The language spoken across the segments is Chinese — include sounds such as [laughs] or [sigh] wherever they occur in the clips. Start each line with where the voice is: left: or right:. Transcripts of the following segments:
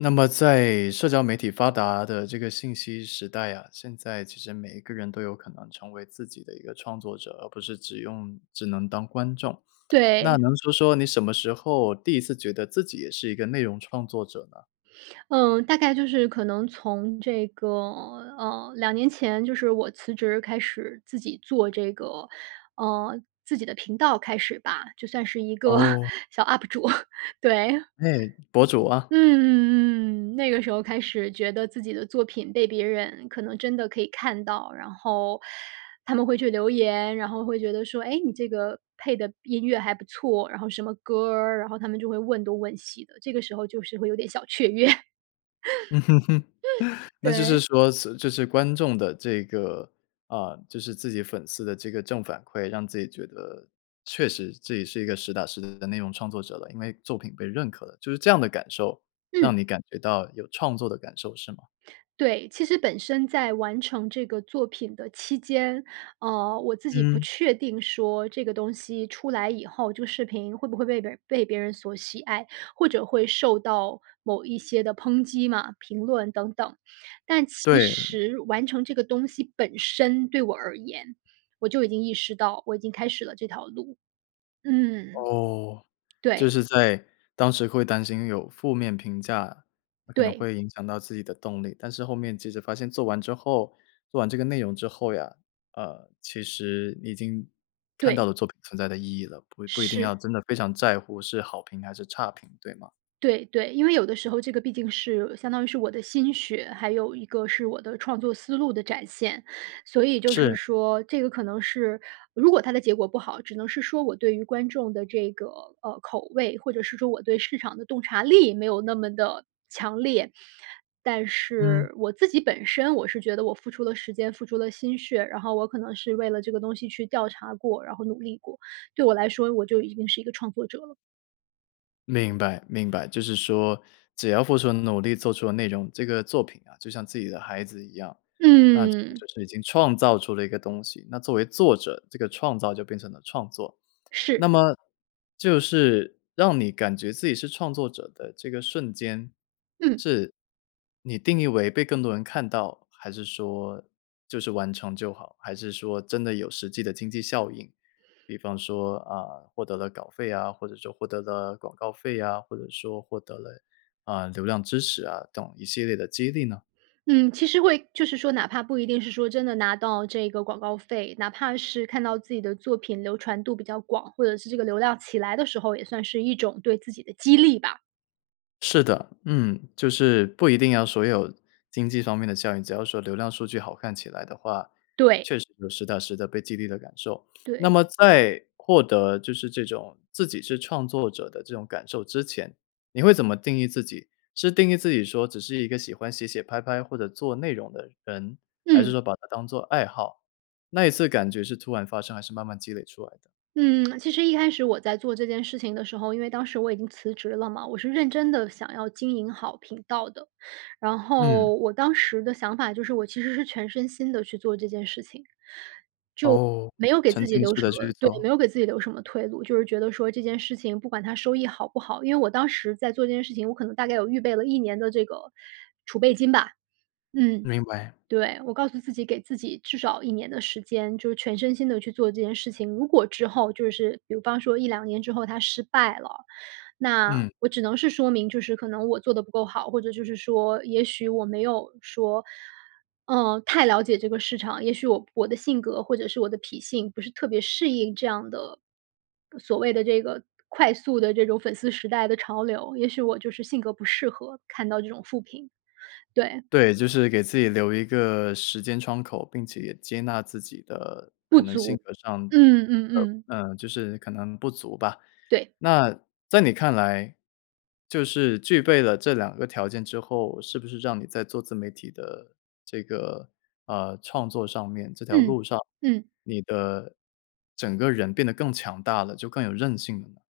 left: 那么在社交媒体发达的这个信息时代啊，现在其实每一个人都有可能成为自己的一个创作者，而不是只用只能当观众。那
right: 对。
left: 能说说你什么时候第1次觉得自己也是一个内容创作者呢？
right: 嗯，大概就是可能从这个呃，2年前，就是我辞职开始自己做这个，呃，自己的频道开始吧，就算是一个 [chuckles]
left: 哦。
right: 小 up 主，[chuckles] 对。[chuckles]
left: 哎，博主啊。
right: 嗯嗯嗯，那个时候开始觉得自己的作品被别人可能真的可以看到。然后，他们会去留言，然后会觉得说：“诶，你这个配的音乐还不错，然后什么歌儿？“然后他们就会问东问西的，这个时候就是会有点小雀跃。
left: 嗯，[chuckles]
right: [laughs]
left: 那就是
right: 对。
left: 说辞就是观众的这个啊，就是自己粉丝的这个正反馈，让自己觉得，确实自己是一个实打实的内容创作者了。因为作品被认可了，就是这样的感受，让
right: 嗯。
left: 你感觉到有创作的感受是吗？
right: 对，其实本身在完成这个作品的期间，呃，我自己不
left: 嗯。
right: 确定说这个东西出来以后，这个视频会不会被别人被别人所喜爱，或者会受到某一些的抨击嘛，评论等等。但其
left: 对。
right: 实完成这个东西本身对我而言，我就已经意识到我已经开始了这条路。嗯。
left: 哦，就
right: 对。
left: 是在，当时会担心有负面评价，那可能
right: 对。
left: 会影响到自己的动力。但是后面即使发现做完之后做完这个内容之后呀，呃，其实你已经，看到
right: 对。
left: 了作品存在的意义了，不不一定要
right: 是。
left: 真的非常在乎是好评还是差评，对吗？
right: 对对。因为有的时候这个毕竟是相当于是我的心血，还有一个是我的创作思路的展现。所以就是
left: 是。
right: 说这个可能是如果它的结果不好，只能是说我对于观众的这个，呃，口味，或者是说我对市场的洞察力没有那么地强烈。但
left: 嗯。
right: 是我自己本身我是觉得我付出了时间、付出了心血，然后我可能是为了这个东西去调查过，然后努力过，对我来说我就已经是一个创作者了。
left: 明白明白。就是说只要付出了努力、做出了内容，这个作品啊，就像自己的孩子一样，那自己
right: 嗯。
left: 就是已经创造出了一个东西。那作为作者，这个创造就变成了创作，
right: 是。
left: 那么，就是，让你感觉自己是创作者的这个瞬间，
right: 嗯。
left: 是你定义为被更多人看到？还是说，就是完成就好？还是说真的有实际的经济效应？比方说，啊，获得了稿费啊，或者说获得了广告费啊，或者说获得了，呃，流量支持啊，等一系列的激励呢？
right: 嗯，其实会就是说哪怕不一定是说真的拿到这个广告费，哪怕是看到自己的作品流传度比较广，或者是这个流量起来的时候，也算是一种对自己的激励吧。
left: 是的，嗯，就是不一定要所有经济方面的效应，只要说流量数据好看起来的话，
right: 对。
left: 确实有实打实地被激励的感受。[sniffs] 那
right: 对。
left: 么在获得就是这种自己是创作者的这种感受之前，你会怎么定义自己？是定义自己说只是一个喜欢写写拍拍或者做内容的人？还是
right: 嗯。
left: 说把它当做爱好？那一次感觉是突然发生，还是慢慢积累出来的？
right: 嗯，[tsk] 其实一开始我在做这件事情的时候，因为当时我已经辞职了嘛，我是认真地想要经营好频道的。然
left: 嗯。
right: 后我当时的想法就是，我其实是全身心地去做这件事情，就
left: 哦，
right: 没有给
left: 沉
right: 自己
left: 浸
right: 留
left: 式
right: 什
left: 地
right: 么
left: 去
right: 对，
left: 做。
right: 没有给自己留什么退路，就是觉得说这件事情不管它收益好不好。因为我当时在做这件事情，我可能大概有预备了1年的这个储备金吧。嗯，
left: 明白。
right: 对，我告诉自己，给自己至少1年的时间，就是全身心地去做这件事情。如果之后就是比方说1-2年之后它失败了，那
left: 嗯。
right: 我只能是说明就是可能我做得不够好，或者就是说也许我没有说，嗯，太了解这个市场，也许我我的性格或者是我的脾性不是特别适应这样的呃，所谓的这个快速的这种粉丝时代的潮流，也许我就是性格不适合看到这种负评。对。
left: 对，就是给自己留一个时间窗口，并且也接纳自己的
right: 不
left: 可能性
right: 足。
left: 格上的
right: 嗯嗯嗯嗯。
left: 嗯，就是可能不足吧。
right: 对。
left: 那在你看来，就是具备了这2个条件之后，是不是让你在做自媒体的这个，呃，创作上面，这条
right: 嗯。
left: 路上，
right: 嗯。
left: 你的整个人变得更强大了，就更有韧性了呢？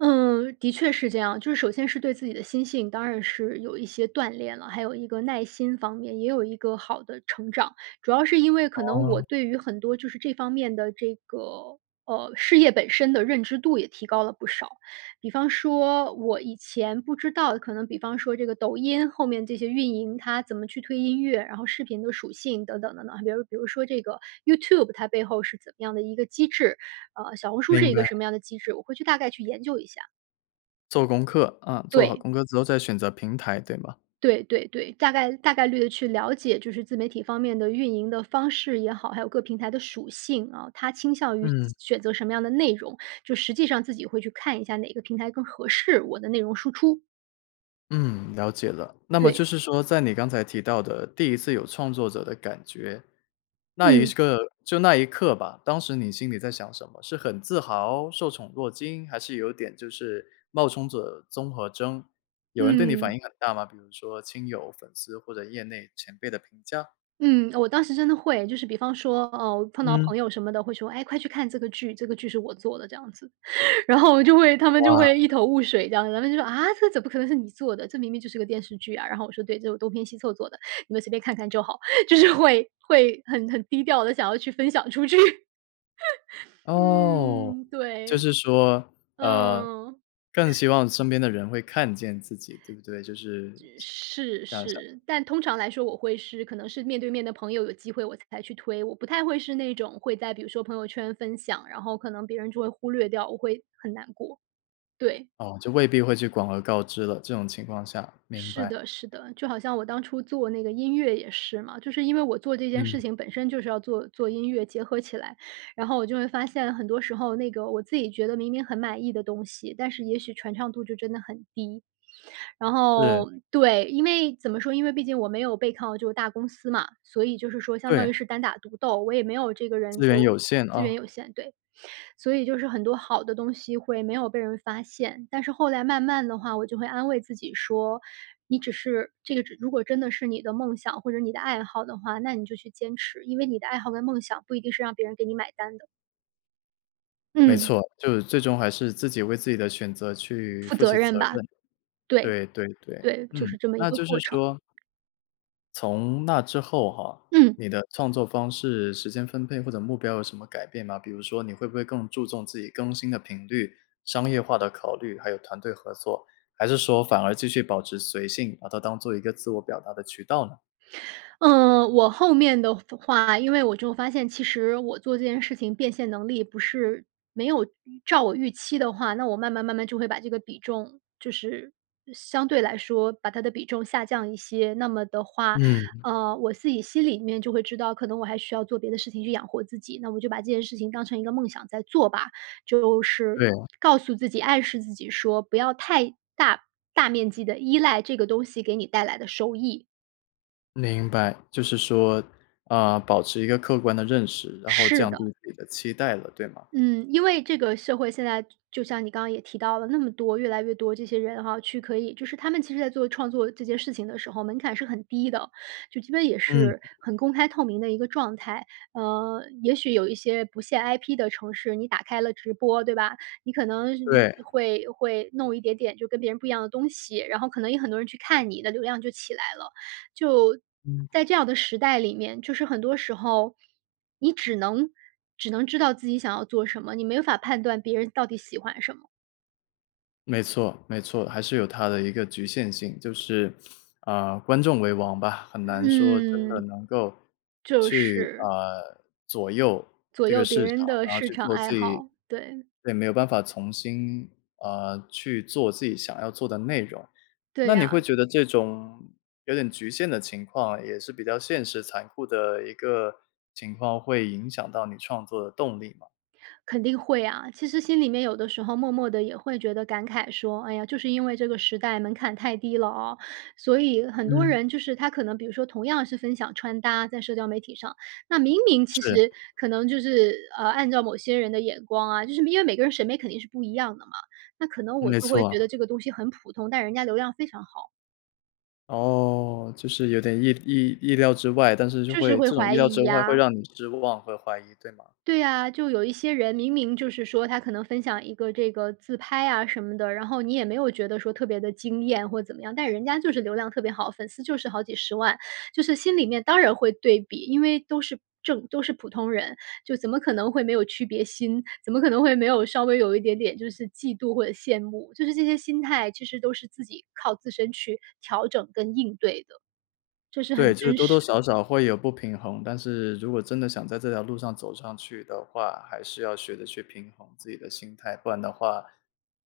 right: 嗯，的确是这样。就是首先是对自己的心性，当然是有一些锻炼了。还有一个耐心方面，也有一个好的成长。主要是因为可能我
left: 哦。
right: 对于很多就是这方面的这个，呃，事业本身的认知度也提高了不少。比方说我以前不知道的，可能比方说这个抖音后面这些运营，它怎么去推音乐，然后视频的属性等等等等。还比如比如说这个 YouTube 它背后是怎么样的一个机制，呃，小红书是
left: 明
right: 一个
left: 白。
right: 什么样的机制，我会去大概去研究一下。
left: 做功课，啊，做好
right: 对。
left: 功课之后再选择平台，对吗？
right: 对对对，大概大概率地去了解，就是自媒体方面的运营的方式也好，还有各平台的属性啊。它倾向于选
left: 嗯。
right: 选择什么样的内容，就实际上自己会去看一下哪个平台更合适我的内容输出。
left: 嗯，了解了。那么就
right: 对。
left: 是说在你刚才提到的第1次有创作者的感觉，那一
right: 嗯。
left: 时刻就那一刻吧，当时你心里在想什么？是很自豪？受宠若惊？还是有点就是冒充者综合征？有人对你
right: 嗯。
left: 反应很大吗？比如说亲友、粉丝或者业内前辈的评价？
right: 嗯，我当时真的会。就是比方说，呃，我碰到
left: 嗯。
right: 朋友什么的，会说：“哎，快去看这个剧，这个剧是我做的。”这样子，然后我就会他们就
left: 哇。
right: 会一头雾水，这样子。然后他们就说：“啊，这怎么可能是你做的？这明明就是个电视剧啊！”然后我说：“对，这我东拼西凑做的，你们随便看看就好。”就是会会很很低调地想要去分享出去。[laughs]
left: 哦，
right: 嗯，
left: 就
right: 对。
left: 是说，呃，
right: 嗯。
left: 更希望身边的人会看见自己，对不对？就是这
right: 是
left: 这样想。
right: 是。但通常来说我会是可能是面对面的朋友，有机会我才去推。我不太会是那种会在比如说朋友圈分享，然后可能别人就会忽略掉，我会，很难过。对。
left: 哦，就未必会去广而告之了，这种情况下，明
right: 是
left: 白。
right: 的是的。就好像我当初做那个音乐也是嘛，就是因为我做这件
left: 嗯。
right: 事情本身就是要做做音乐结合起来。然后我就会发现很多时候那个我自己觉得明明很满意的东西，但是也许传唱度就真的很低。然
left: 是。
right: 后对，因为怎么说，因为毕竟我没有背靠这个大公司嘛，所以就是说相
left: 对。
right: 当于是单打独斗，我也没有这个人
left: 资
right: 给
left: 源
right: 我
left: 有限，
right: 资
left: 啊。
right: 源有限，对。所以就是很多好的东西会没有被人发现，但是后来慢慢的话，我就会安慰自己说：“你只是这个只如果真的是你的梦想或者你的爱好的话，那你就去坚持。“因为你的爱好跟梦想不一定是让别人给你买单的。
left: 没
right: 嗯。
left: 错，就是最终还是自己为自己的选择去
right: 负
left: 负
right: 责
left: 起责
right: 任吧。
left: 任。
right: 对，
left: 对对对，
right: 对，就
left: 嗯，
right: 是这么一
left: 那
right: 个
left: 就是
right: 过程。
left: 说从那之后哈，
right: 嗯。
left: 你的创作方式、时间分配或者目标有什么改变吗？比如说你会不会更注重自己更新的频率、商业化的考虑，还有团队合作？还是说反而继续保持随性，把它当做一个自我表达的渠道呢？
right: 嗯，我后面的发话，因为我就发现，其实我做这件事情变现能力不是没有预照我预期的话，那我慢慢慢慢就会把这个比重就是相对来说把它的比重下降一些。那么的话，
left: 嗯。
right: 呃，我自己心里面就会知道，可能我还需要做别的事情去养活自己，那我就把这件事情当成一个梦想在做吧。就是
left: 对。
right: 告诉自己，暗示自己说不要太大大面积地依赖这个东西给你带来的收益。
left: 明白。就是说，啊，保持一个客观的认识，然后
right: 是
left: 降
right: 的。
left: 低自己的期待了，对吗？
right: 嗯，因为这个社会现在就就像你刚刚也提到了，那么多越来越多这些人哈，去可以就是他们其实在做创作这件事情的时候，门槛是很低的。就基本也
left: 嗯。
right: 是很公开透明的一个状态。呃，也许有一些不限 IP 的城市，你打开了直播，对吧？你可能
left: 对。
right: 会会弄一点点就跟别人不一样的东西，然后可能也很多人去看，你的流量就起来了。就，
left: 嗯。
right: 在这样的时代里面，就是很多时候，你只能只能知道自己想要做什么，你没法判断别人到底喜欢什么。
left: 没错没错，还是有它的一个局限性。就是，呃，观众为王吧，很难说真的
right: 嗯。
left: 能够
right: 就
left: 去，
right: 是
left: 呃，左右
right: 左
left: 这个
right: 右别
left: 市场，
right: 人的
left: 然后
right: 市
left: 去
right: 场
left: 做
right: 爱
left: 自己
right: 好，对。
left: 对，没有办法从心，呃，去做自己想要做的内容。那
right: 对
left: 你会
right: 啊。
left: 觉得这种有点局限的情况，也是比较现实残酷的一个情况，会影响到你创作的动力吗？
right: 肯定会啊。其实心里面有的时候默默地也会觉得感慨说：“哎呀，就是因为这个时代门槛太低了啊。”所以很多
left: 嗯。
right: 人就是他可能比如说同样是分享穿搭，在社交媒体上，那明明其
left: 是。
right: 实可能就是，呃，按照某些人的眼光啊，就是因为每个人审美肯定是不一样的嘛。那可能
left: 嗯，
right: 我
left: 没
right: 就会觉
left: 错。
right: 得这个东西很普通，但人家流量非常好。
left: 哦，就是有点意意意料之外，但是就
right: 就是
left: 会
right: 会
left: 这种
right: 怀
left: 意料之
right: 疑
left: 外会
right: 啊。
left: 让你失望、会怀疑，对吗？
right: 对呀，就有一些人明明就是说，他可能分享一个这个自拍啊什么的，然后你也没有觉得说特别地惊艳或怎么样，但人家就是流量特别好，粉丝就是好几十万。就是心里面当然会对比，因为都是正都是普通人，就怎么可能会没有区别心？怎么可能会没有稍微有一点点就是嫉妒或者羡慕？就是这些心态其实都是自己靠自身去调整跟应对的。这是
left: 对，
right: 很
left: 就是
right: 真
left: 多多
right: 实。
left: 少少会有不平衡，但是如果真的想在这条路上走上去的话，还是要学着去平衡自己的心态。不然的话，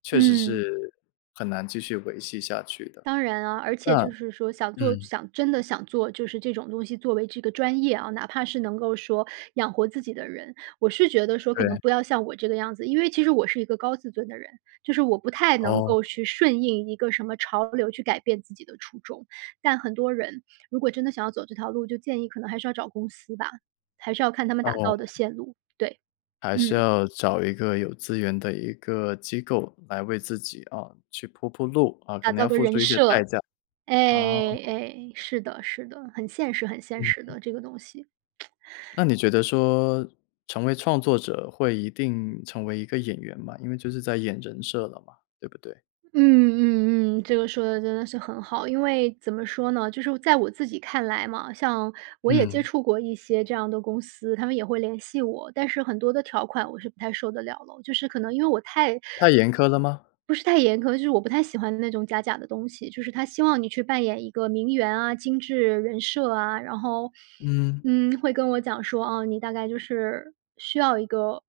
left: 确实
right: 嗯。
left: 是很难继续维系下去的。
right: 当然啊，而且
left: 那
right: 就是说想做
left: 嗯。
right: 想真的想做，就是这种东西作为这个专业啊，哪怕是能够说养活自己的人，我是觉得说可能
left: 对。
right: 不要像我这个样子。因为其实我是一个高自尊的人，就是我不太能
left: 哦。
right: 够去顺应一个什么潮流去改变自己的初衷。但很多人如果真的想要走这条路，就建议可能还是要找公司吧，还是要看他们打
left: 哦。
right: 造的线路，对。
left: 还是
right: 嗯。
left: 要找一个有资源的一个机构来为自己，呃，去铺铺路啊，呃，可
right: 打
left: 能
right: 造
left: 要
right: 个
left: 付
right: 人
left: 出一些代
right: 设，
left: 价。
right: 哎，
left: 啊。
right: 哎，是的是的。很现实很现实
left: 嗯。
right: 的，这个东西。[smacks lips]
left: 那你觉得说，成为创作者会一定成为一个演员吗？因为就是在演人设了嘛，对不对？
right: 嗯嗯嗯，这个说得真的是很好。因为怎么说呢，就是我在我自己看来嘛，像我也接
left: 嗯。
right: 触过一些这样的公司，他们也会联系我。但是很多的条款我是不太受得了咯。就是可能因为我太
left: 太严苛了吗？
right: 不是太严苛，就是我不太喜欢那种假假的东西。就是他希望你去扮演一个名媛啊、精致人设啊，然后，
left: 嗯。
right: 嗯，会跟我讲说：“哦，你大概就是需要一个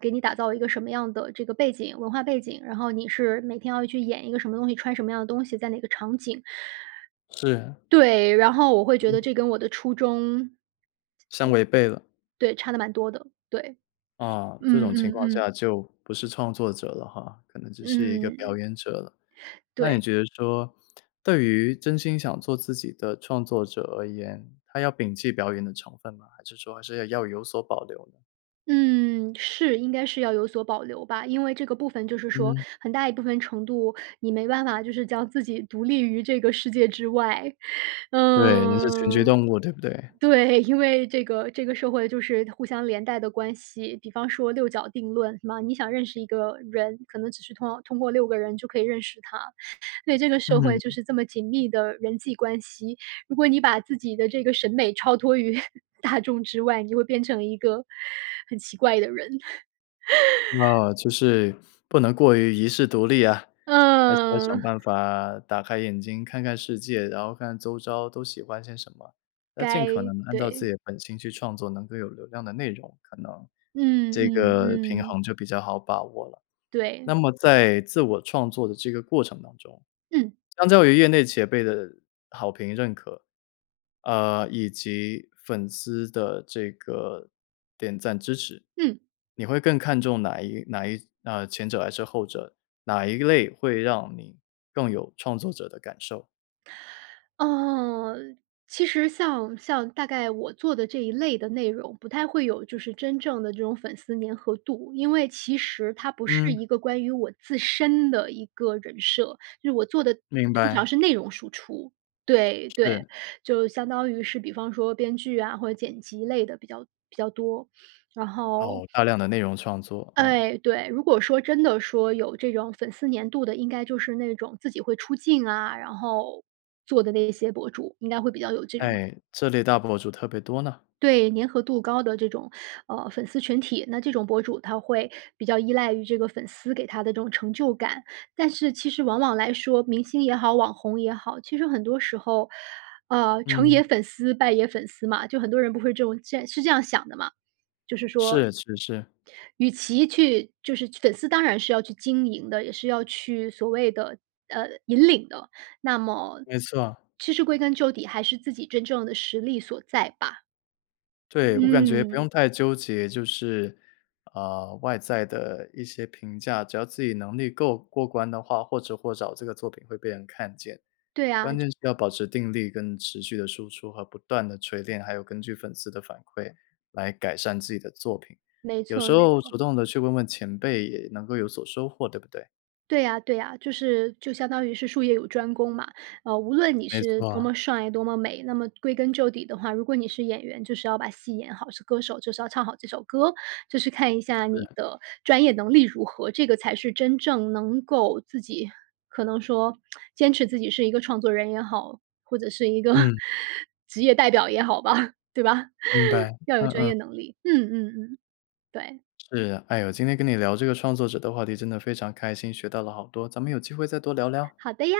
right: 给你打造一个什么样的这个背景文化背景，然后你是每天要去演一个什么东西、穿什么样的东西、在哪个场景。”
left: 是。
right: 对，然后我会觉得
left: 嗯。
right: 这跟我的初衷
left: 相违背了。
right: 对，差得蛮多的，对。
left: 啊，这
right: 嗯
left: 种情
right: 嗯
left: 况
right: 嗯。
left: 下就不是创作者了哈，可能只是一个表
right: 嗯。
left: 演者了。那你
right: 对。
left: 觉得说，对于真心想做自己的创作者而言，他要摒弃表演的成分吗？还是说还是要要有所保留呢？
right: 嗯，是，应该是要有所保留吧。因为这个部分就是说，
left: 嗯。
right: 很大一部分程度，你没办法就是将自己独立于这个世界之外。
left: 对，人是群居
right: 嗯
left: 动物对不对？
right: 对，因为这个这个社会就是互相连带的关系，比方说“六角定论”嘛，你想认识一个人，可能只需通要通过6个人就可以认识他，对，这个社会就
left: 嗯。
right: 是这么紧密的人际关系。如果你把自己的这个审美超脱于大众之外，你会变成一个，很奇怪的人。[laughs]
left: 那就是，不能过于遗世独立啊！还是还是想
right: 嗯。
left: 办法，打开眼睛看看世界，然后看看周遭都喜欢些什么。要尽
right: 该
left: 可能按照自
right: 对。
left: 己的本性去创作能够有流量的内容，可能，
right: 嗯
left: 这
right: 嗯
left: 个平
right: 嗯。
left: 衡就比较好把握了。那
right: 对。
left: 么在自我创作的这个过程当中，
right: 嗯。
left: 相较于业内前辈的好评认可，呃，以及粉丝的这个，点赞支持。
right: 嗯。
left: 你会更看重哪一哪一啊，前者还是后者，哪一类会让你更有创作者的感受？
right: 呃，其实像像大概我做的这一类的内容，不太会有就是真正的这种粉丝粘合度。因为其实它不是
left: 嗯。
right: 一个关于我自身的一个人设，就是我做的
left: 明
right: 通常
left: 白。
right: 是内容输出，对对。
left: 是。
right: 就相当于是比方说编剧啊，或者剪辑类的比较比较多，然后
left: 哦，大量的内容创作啊。
right: 哎，对。如果说真的说有这种粉丝粘度的，应该就是那种自己会出镜啊，然后做的那些博主，应该会比较有这种
left: 哎，这类大博主特别多呢。
right: 对，粘合度高的这种，呃，粉丝群体，那这种博主他会比较依赖于这个粉丝给他的这种成就感。但是其实往往来说，明星也好、网红也好，其实很多时候，呃，成也
left: 嗯。
right: 粉丝，败也粉丝嘛。就很多人不会这种现在是这样想的嘛，就是说
left: 是是是。
right: 与其去就是去粉丝当然是要去经营的，也是要去所谓的呃，引领的。那么
left: 没错。
right: 其实归根究底还是自己真正的实力所在吧。
left: 对，我感觉不
right: 嗯。
left: 用太纠结，就是，呃，外在的一些评价。只要自己能力够过关的话，或迟或早这个作品会被人看见。
right: 对呀。
left: 关键是要保持定力跟持续地输出和不断地锤炼，还有根据粉丝的反馈来改善自己的作品。
right: 没
left: 有
right: 错
left: 时
right: 没
left: 候主
right: 错。
left: 动地去问问前辈也能够有所收获，对不对？
right: 对呀对呀，就是就相当于是术业有专攻嘛。呃，无论你
left: 没
right: 是多
left: 错。
right: 么帅多么美，那么归根究底的话，如果你是演员，就是要把戏演好，是歌手就是要唱好这首歌。就是看一下你
left: 是。
right: 的专业能力如何，这个才是真正能够自己可能说 [smacks lips] 坚持自己是一个创作人也好，或者是一个，
left: 嗯。
right: [chuckles] 职业代表也好吧，对吧？
left: 明
right: [chuckles]
left: 白，
right: 要有
left: 嗯
right: 专
left: 嗯。
right: 业能力，嗯嗯嗯，对。
left: 是。哎呦，今天跟你聊这个创作者的话题真的非常开心，学到了好多，咱们有机会再多聊聊？
right: 好的呀。